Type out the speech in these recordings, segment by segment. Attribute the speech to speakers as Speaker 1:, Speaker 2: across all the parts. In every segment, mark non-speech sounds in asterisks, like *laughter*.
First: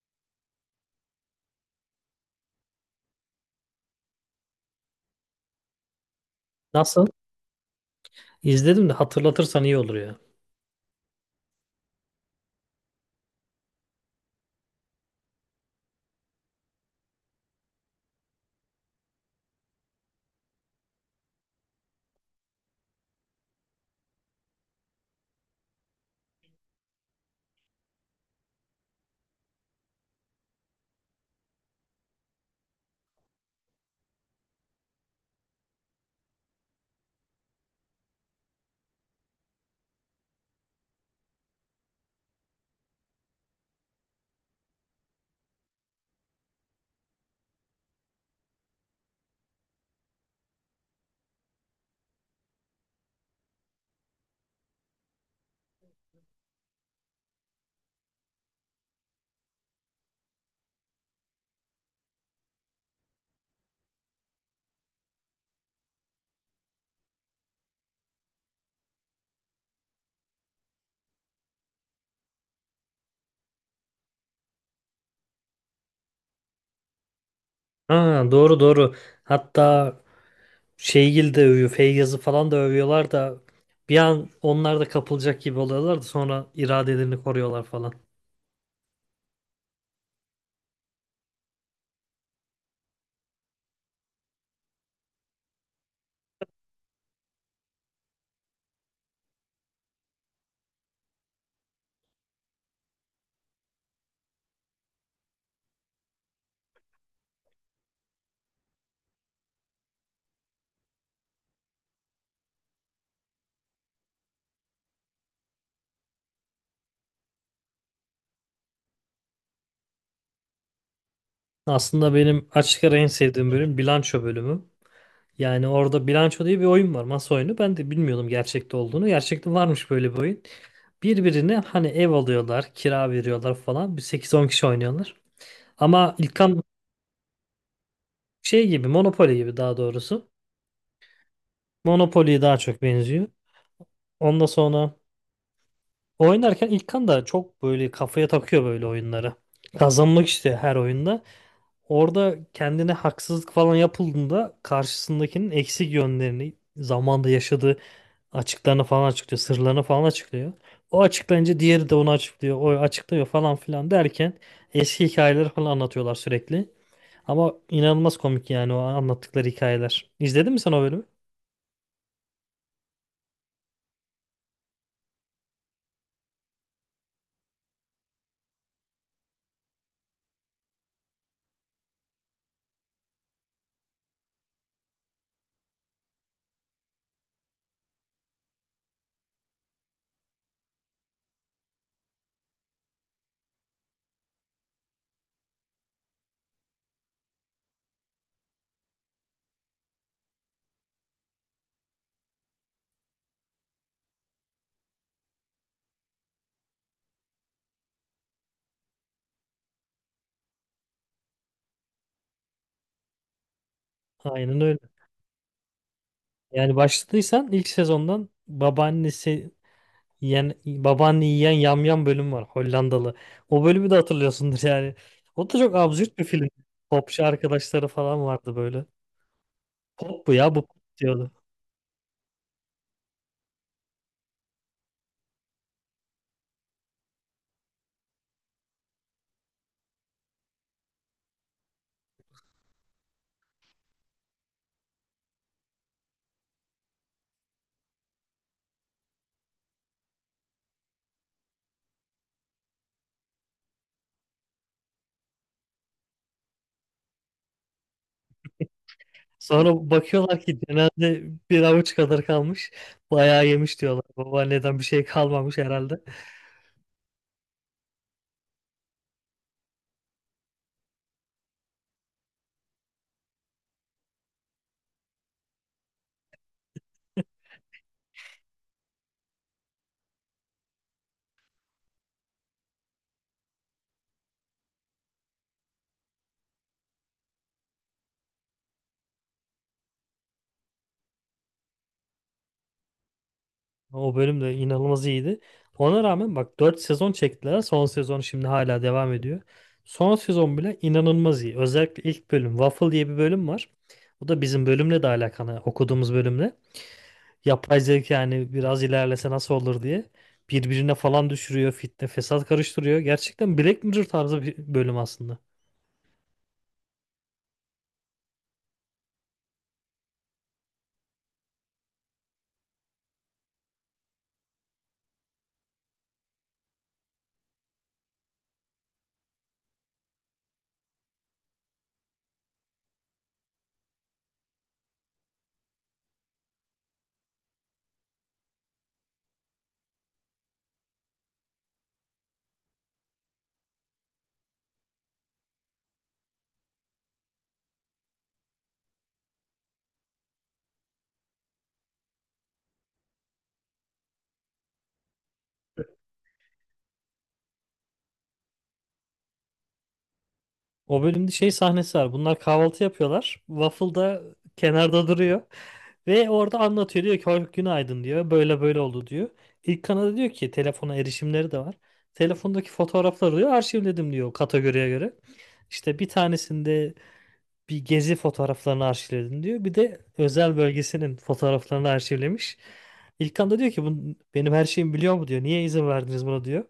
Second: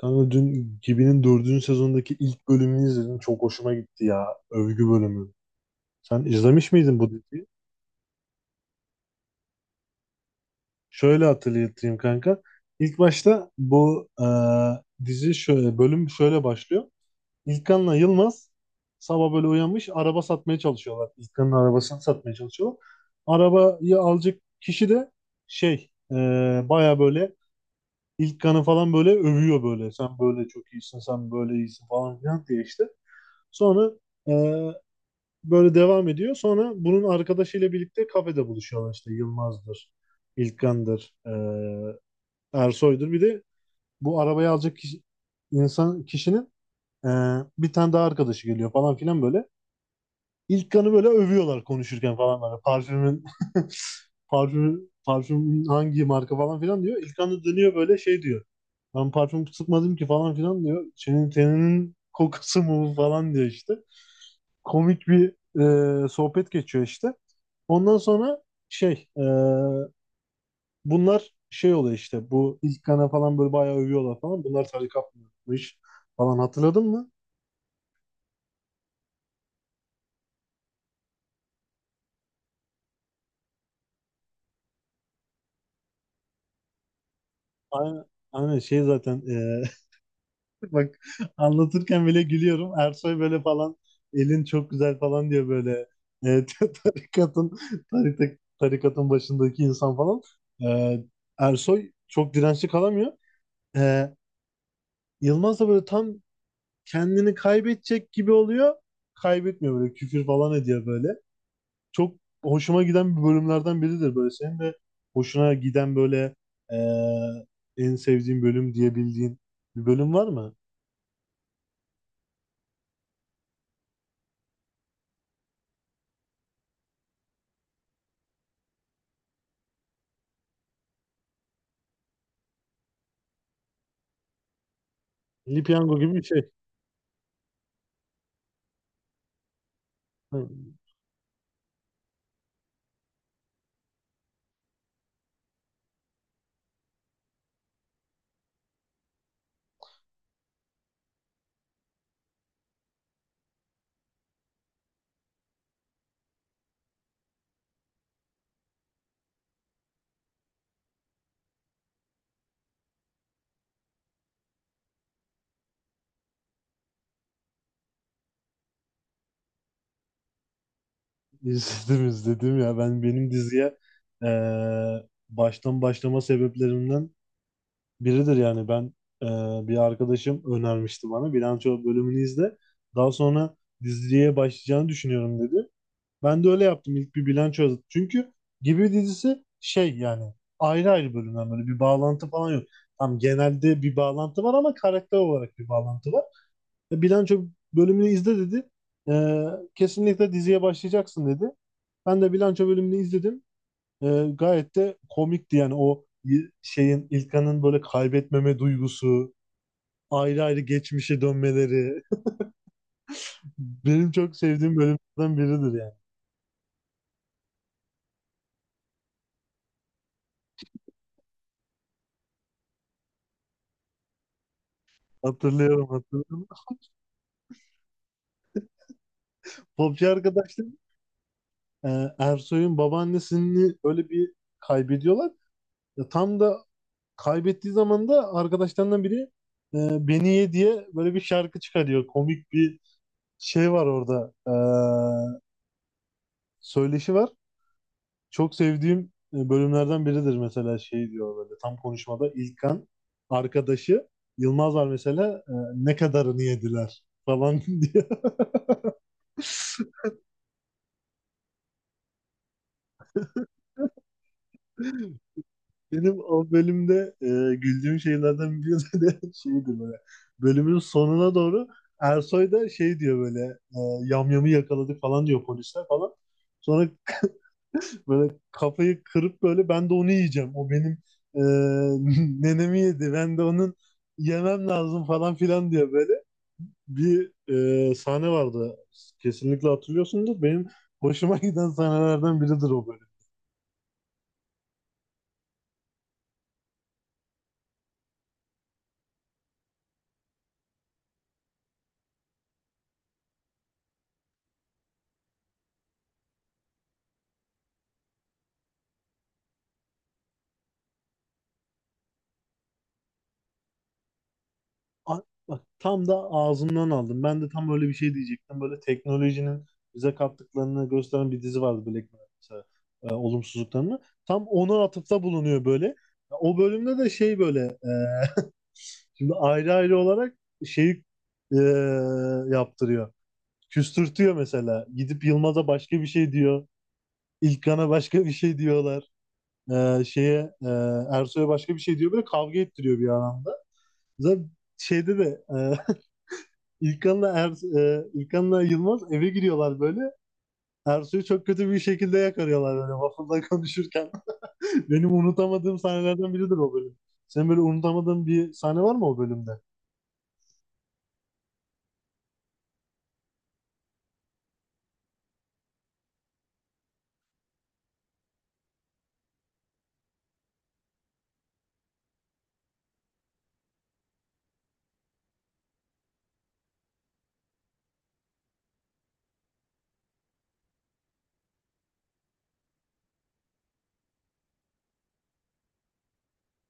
Speaker 1: Kanka dün Gibi'nin dördüncü sezondaki ilk bölümünü izledim. Çok hoşuma gitti ya. Övgü bölümü. Sen izlemiş miydin
Speaker 2: Nasıl?
Speaker 1: bu diziyi?
Speaker 2: İzledim de hatırlatırsan iyi olur ya.
Speaker 1: Şöyle hatırlatayım kanka. İlk başta bu dizi şöyle, bölüm şöyle başlıyor. İlkan'la Yılmaz sabah böyle uyanmış araba satmaya çalışıyorlar. İlkan'ın arabasını satmaya çalışıyorlar. Arabayı alacak kişi de şey e, baya böyle İlkan'ı falan böyle övüyor böyle. Sen böyle çok iyisin, sen böyle iyisin falan filan diye işte. Sonra e, böyle devam ediyor. Sonra bunun arkadaşıyla birlikte kafede buluşuyorlar işte Yılmaz'dır, İlkan'dır, Ersoy'dur. Bir de bu arabayı alacak kişi, insan kişinin e, bir tane daha arkadaşı geliyor falan filan böyle. İlk böyle övüyorlar konuşurken falan böyle. Parfümün *laughs* parfümün hangi marka falan filan diyor. İlkan da dönüyor böyle şey diyor. Ben parfüm sıkmadım ki falan filan diyor. Senin teninin kokusu mu bu?" falan diyor işte. Komik bir sohbet geçiyor işte. Ondan sonra şey e, bunlar şey oluyor işte bu İlkan'a falan böyle bayağı övüyorlar falan. Bunlar tarikatmış falan, hatırladın mı?
Speaker 2: Ha, doğru doğru. Hatta Şeygil de övüyor, Feyyaz'ı falan da övüyorlar da bir an onlar da kapılacak gibi oluyorlar da sonra iradelerini koruyorlar falan.
Speaker 1: Aynen, aynen şey zaten. Bak, anlatırken bile gülüyorum. Ersoy böyle falan elin çok güzel falan diyor böyle. E, *laughs* tarikatın tarikatın başındaki insan falan. E, Ersoy çok dirençli kalamıyor. E, Yılmaz da böyle tam kendini kaybedecek gibi oluyor. Kaybetmiyor, böyle küfür falan ediyor böyle. Çok hoşuma giden bir bölümlerden biridir böyle. Senin de hoşuna giden böyle e, en sevdiğin bölüm diyebildiğin bir bölüm var mı?
Speaker 2: Aslında benim açık ara en sevdiğim bölüm bilanço bölümü. Yani orada bilanço diye bir oyun var, masa oyunu. Ben de bilmiyordum gerçekte olduğunu. Gerçekte varmış böyle bir oyun. Birbirine hani ev alıyorlar, kira veriyorlar falan. Bir sekiz on kişi oynuyorlar.
Speaker 1: Milli Piyango gibi
Speaker 2: Ama
Speaker 1: bir şey.
Speaker 2: İlkan şey gibi, Monopoly gibi daha doğrusu.
Speaker 1: Hı.
Speaker 2: Monopoly'ye daha çok benziyor. Ondan sonra oynarken İlkan da çok böyle kafaya takıyor böyle oyunları. Kazanmak istiyor her oyunda. Orada kendine haksızlık falan yapıldığında karşısındakinin eksik yönlerini, zamanda yaşadığı açıklarını falan açıklıyor, sırlarını falan açıklıyor. O açıklayınca diğeri de onu açıklıyor, o açıklıyor falan filan derken eski hikayeleri falan anlatıyorlar sürekli. Ama inanılmaz komik yani o anlattıkları hikayeler. İzledin mi sen o bölümü?
Speaker 1: İzledim izledim ya, ben benim diziye baştan başlama sebeplerimden biridir yani. Ben, bir arkadaşım önermişti, bana bilanço bölümünü izle daha sonra diziye başlayacağını düşünüyorum dedi. Ben de öyle yaptım, ilk bir bilanço yazdım çünkü Gibi dizisi şey yani ayrı ayrı bölümler, böyle bir bağlantı falan yok. Tam genelde bir bağlantı var ama karakter olarak bir bağlantı var. Bilanço bölümünü izle dedi. E, kesinlikle diziye başlayacaksın dedi. Ben de bilanço bölümünü izledim. E, gayet de komikti yani o şeyin İlkan'ın böyle kaybetmeme duygusu, ayrı ayrı geçmişe dönmeleri. *laughs* Benim çok
Speaker 2: Aynen
Speaker 1: sevdiğim
Speaker 2: öyle.
Speaker 1: bölümlerden biridir yani.
Speaker 2: Yani başladıysan ilk sezondan babaannesi yiyen, babaanne yiyen yamyam bölüm var, Hollandalı. O bölümü de hatırlıyorsundur yani. O da çok
Speaker 1: Hatırlıyorum
Speaker 2: absürt bir film.
Speaker 1: hatırlıyorum.
Speaker 2: Popçu arkadaşları falan vardı böyle.
Speaker 1: Popçu
Speaker 2: Pop bu ya, bu
Speaker 1: arkadaşlar.
Speaker 2: pop diyordu.
Speaker 1: e, Ersoy'un babaannesini öyle bir kaybediyorlar. Tam da kaybettiği zaman da arkadaşlarından biri beni ye diye böyle bir şarkı çıkarıyor. Komik bir şey var orada. Söyleşi var. Çok sevdiğim bölümlerden biridir mesela şey diyor böyle tam konuşmada İlkan, arkadaşı Yılmaz var mesela, ne kadarını yediler falan *laughs* diyor.
Speaker 2: Sonra bakıyorlar ki genelde bir avuç kadar kalmış. Bayağı yemiş diyorlar. Babaanneden bir şey kalmamış herhalde.
Speaker 1: Benim o bölümde güldüğüm şeylerden biri de *laughs* şeydi böyle. Bölümün sonuna doğru Ersoy da şey diyor böyle. e, yamyamı yakaladı falan diyor polisler falan. Sonra böyle kafayı kırıp böyle ben de onu yiyeceğim. O benim e, *laughs* nenemi yedi. Ben de onun yemem lazım falan filan diyor böyle. Bir sahne vardı. Kesinlikle hatırlıyorsundur. Benim hoşuma giden sahnelerden biridir o.
Speaker 2: O bölüm de inanılmaz iyiydi. Ona rağmen bak, 4 sezon çektiler. Son sezon şimdi hala devam ediyor. Son sezon bile inanılmaz iyi. Özellikle ilk bölüm Waffle diye bir bölüm var. Bu da bizim bölümle de alakalı, okuduğumuz bölümle. Yapay zeka yani biraz ilerlese nasıl olur diye birbirine falan düşürüyor, fitne, fesat karıştırıyor. Gerçekten Black Mirror tarzı bir bölüm
Speaker 1: A-
Speaker 2: aslında.
Speaker 1: Bak tam da ağzından aldım. Ben de tam öyle bir şey diyecektim. Böyle teknolojinin bize kattıklarını gösteren bir dizi vardı Black Mirror mesela. Olumsuzluklarını. Tam ona atıfta bulunuyor böyle. O bölümde de şey böyle, *laughs* şimdi ayrı ayrı olarak şeyi e, yaptırıyor. Küstürtüyor mesela. Gidip Yılmaz'a başka bir şey diyor. İlkan'a başka bir şey diyorlar. E, şeye e, Ersoy'a başka bir şey diyor. Böyle kavga ettiriyor bir anlamda. Zaten şeyde de, *laughs* İlkan'la Yılmaz eve giriyorlar böyle. Ersoy'u çok kötü bir şekilde yakarıyorlar böyle waffle'da konuşurken. *laughs* Benim unutamadığım sahnelerden biridir o bölüm. Senin böyle unutamadığın bir sahne var mı o bölümde?
Speaker 2: O bölümde şey sahnesi var. Bunlar kahvaltı yapıyorlar. Waffle da kenarda duruyor. Ve orada anlatıyor, diyor ki "Hoş- günaydın" diyor. "Böyle böyle oldu" diyor. İlk kanada diyor ki telefona erişimleri de var. Telefondaki fotoğrafları diyor arşivledim diyor kategoriye göre. İşte bir tanesinde bir gezi fotoğraflarını arşivledim diyor. Bir de özel bölgesinin fotoğraflarını arşivlemiş. İlkan da diyor ki "Bu benim her şeyimi biliyor mu" diyor. "Niye izin verdiniz buna" diyor.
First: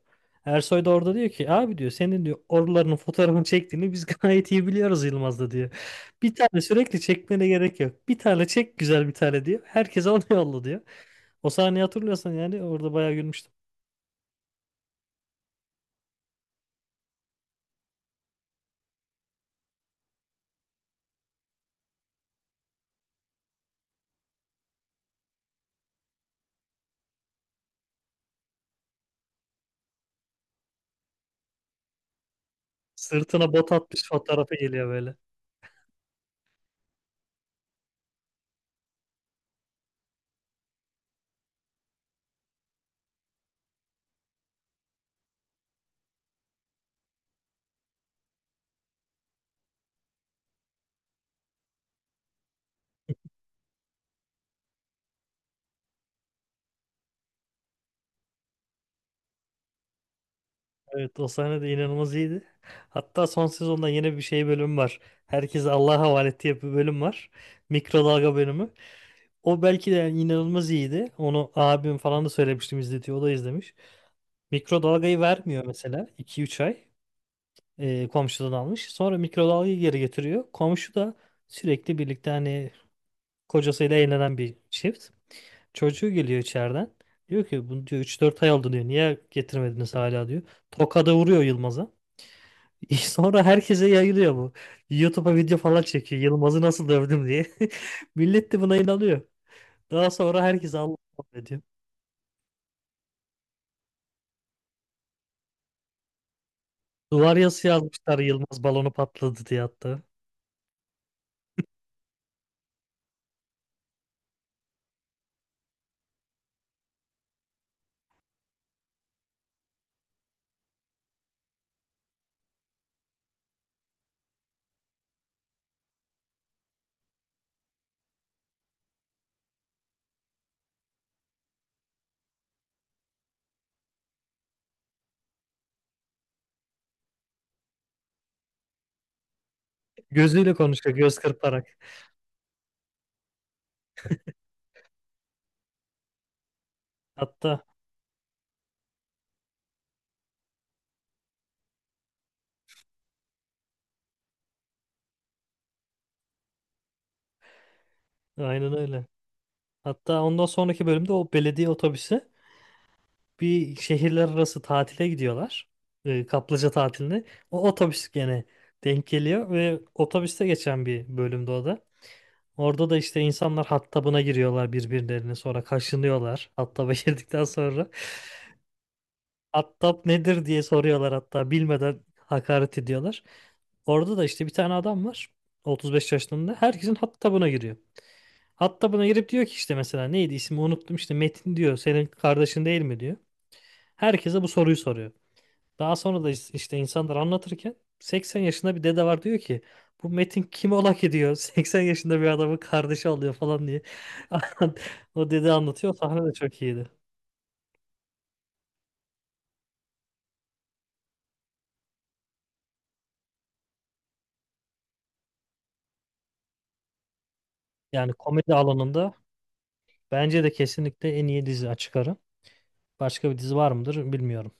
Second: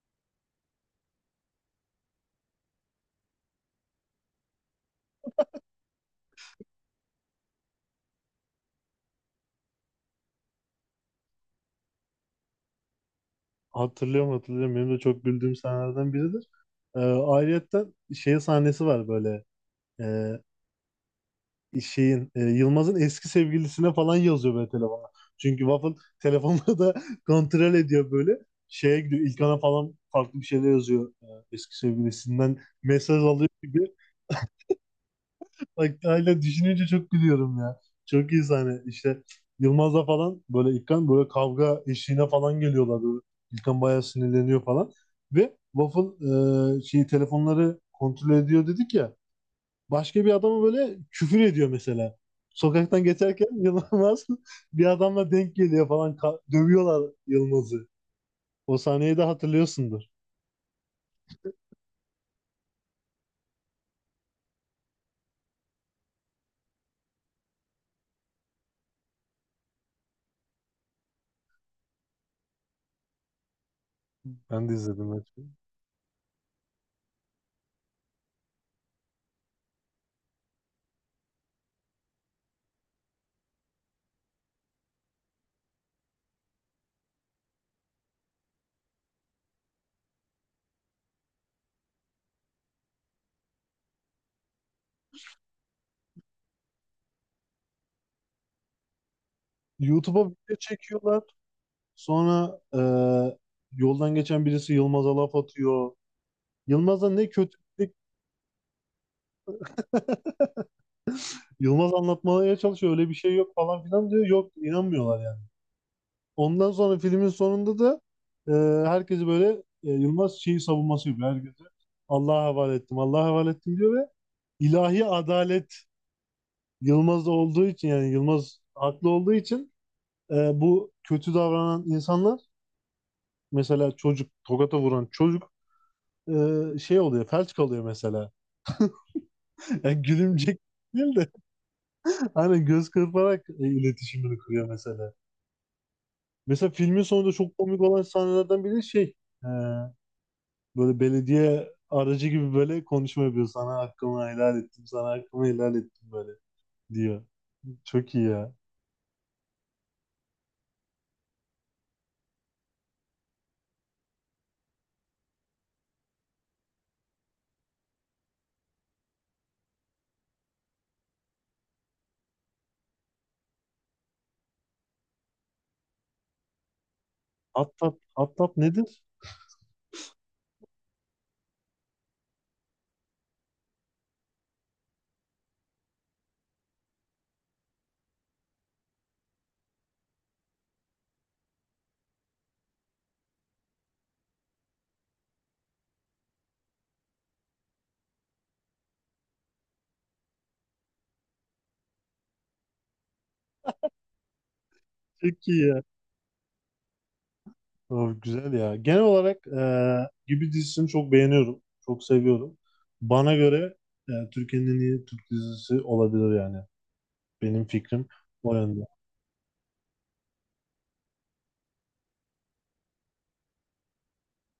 Speaker 2: Ersoy da orada diyor ki "abi" diyor "senin" diyor "oralarının fotoğrafını çektiğini biz *laughs* gayet iyi biliyoruz", Yılmaz da diyor. "Bir tane sürekli çekmene gerek yok. Bir tane çek, güzel bir tane" diyor. "Herkese onu yolla" diyor. O sahneyi hatırlıyorsan yani, orada bayağı gülmüştüm.
Speaker 1: Hatırlıyorum hatırlıyorum. Benim de çok güldüğüm sahnelerden biridir. Ayrıyetten şey sahnesi var böyle. Ee, şeyin, Yılmaz'ın eski sevgilisine falan yazıyor böyle telefona. Çünkü Waffle telefonları da *laughs* kontrol ediyor böyle. Şeye gidiyor İlkan'a falan farklı bir şeyler yazıyor, eski sevgilisinden mesaj alıyor
Speaker 2: Sırtına bot
Speaker 1: gibi.
Speaker 2: atmış fotoğrafı geliyor böyle.
Speaker 1: Bak hala düşününce çok gülüyorum ya. Çok iyi sahne. İşte Yılmaz'la falan böyle İlkan böyle kavga eşiğine falan geliyorlar böyle. İlkan bayağı sinirleniyor falan. Ve Waffle, şeyi telefonları kontrol ediyor dedik ya, başka bir adama böyle küfür ediyor mesela. Sokaktan geçerken *laughs* Yılmaz bir adamla denk geliyor falan. Dövüyorlar Yılmaz'ı. O sahneyi de hatırlıyorsundur.
Speaker 2: Evet, o sahne de inanılmaz iyiydi. Hatta son sezonda yeni bir şey bölüm var. Herkese Allah'a havale ettiği bir bölüm var. Mikrodalga bölümü. O belki de yani inanılmaz iyiydi. Onu abim falan da söylemiştim, izletiyor. O da izlemiş.
Speaker 1: Ben de izledim
Speaker 2: Mikrodalgayı
Speaker 1: maçı.
Speaker 2: vermiyor mesela, 2 üç ay komşudan almış. Sonra mikrodalgayı geri getiriyor. Komşu da sürekli birlikte hani kocasıyla eğlenen bir çift. Çocuğu geliyor içeriden. Diyor ki "bunu" diyor "üç dört ay oldu" diyor. "Niye getirmediniz hala" diyor. Tokada vuruyor Yılmaz'a. *laughs* Sonra herkese yayılıyor bu. YouTube'a video falan çekiyor. Yılmaz'ı nasıl dövdüm diye. *laughs* Millet de buna inanıyor. Daha
Speaker 1: YouTube'a
Speaker 2: sonra
Speaker 1: video
Speaker 2: herkes Allah
Speaker 1: çekiyorlar.
Speaker 2: affediyor.
Speaker 1: Sonra yoldan geçen birisi Yılmaz'a laf atıyor. Yılmaz'a ne
Speaker 2: Duvar yazısı
Speaker 1: kötülük.
Speaker 2: yazmışlar, Yılmaz balonu patladı diye hatta.
Speaker 1: Yılmaz anlatmaya çalışıyor. Öyle bir şey yok falan filan diyor. Yok inanmıyorlar yani. Ondan sonra filmin sonunda da e, herkesi böyle, Yılmaz şeyi savunması yapıyor. Herkese Allah'a havale ettim, Allah'a havale ettim diyor ve ilahi adalet Yılmaz'da olduğu için, yani Yılmaz haklı olduğu için e, bu kötü davranan insanlar, mesela çocuk, tokata vuran çocuk şey oluyor, felç kalıyor mesela. *laughs* Yani
Speaker 2: Gözüyle
Speaker 1: gülümcek
Speaker 2: konuşuyor,
Speaker 1: değil
Speaker 2: göz
Speaker 1: de
Speaker 2: kırparak.
Speaker 1: hani göz kırparak iletişimini kuruyor mesela. Mesela filmin sonunda çok
Speaker 2: Hatta
Speaker 1: komik olan sahnelerden biri şey. e, Böyle belediye aracı gibi böyle konuşma yapıyor. Sana hakkımı helal ettim, sana hakkımı helal ettim böyle diyor. Çok iyi ya.
Speaker 2: aynen öyle. Hatta ondan sonraki bölümde o belediye otobüsü, bir şehirler arası tatile gidiyorlar. Kaplıca tatiline. O otobüs gene denk geliyor ve otobüste geçen bir bölümde o da. Orada da işte insanlar hattabına giriyorlar birbirlerine, sonra kaşınıyorlar. Hattaba *laughs* girdikten
Speaker 1: At
Speaker 2: sonra
Speaker 1: tat, at tat nedir?
Speaker 2: hattab nedir diye soruyorlar, hatta bilmeden hakaret ediyorlar. Orada da işte bir tane adam var, 35 yaşlarında, herkesin hattabına giriyor. Hattabına girip diyor ki işte, mesela neydi ismi unuttum, işte "Metin" diyor "senin kardeşin değil mi" diyor. Herkese bu soruyu soruyor. Daha sonra da işte insanlar anlatırken 80 yaşında bir dede var, diyor ki "bu Metin kim ola ki" diyor, *laughs* 80 yaşında bir adamı kardeşi alıyor falan diye. *laughs* O
Speaker 1: Çok
Speaker 2: dede
Speaker 1: iyi ya.
Speaker 2: anlatıyor. O sahne de çok iyiydi.
Speaker 1: Of, güzel ya. Genel olarak Gibi dizisini çok beğeniyorum. Çok seviyorum. Bana göre Türkiye'nin en iyi Türk dizisi olabilir yani. Benim fikrim
Speaker 2: Yani
Speaker 1: o
Speaker 2: komedi
Speaker 1: yönde.
Speaker 2: alanında bence de kesinlikle en iyi dizi, açık ara. Başka bir dizi var mıdır bilmiyorum.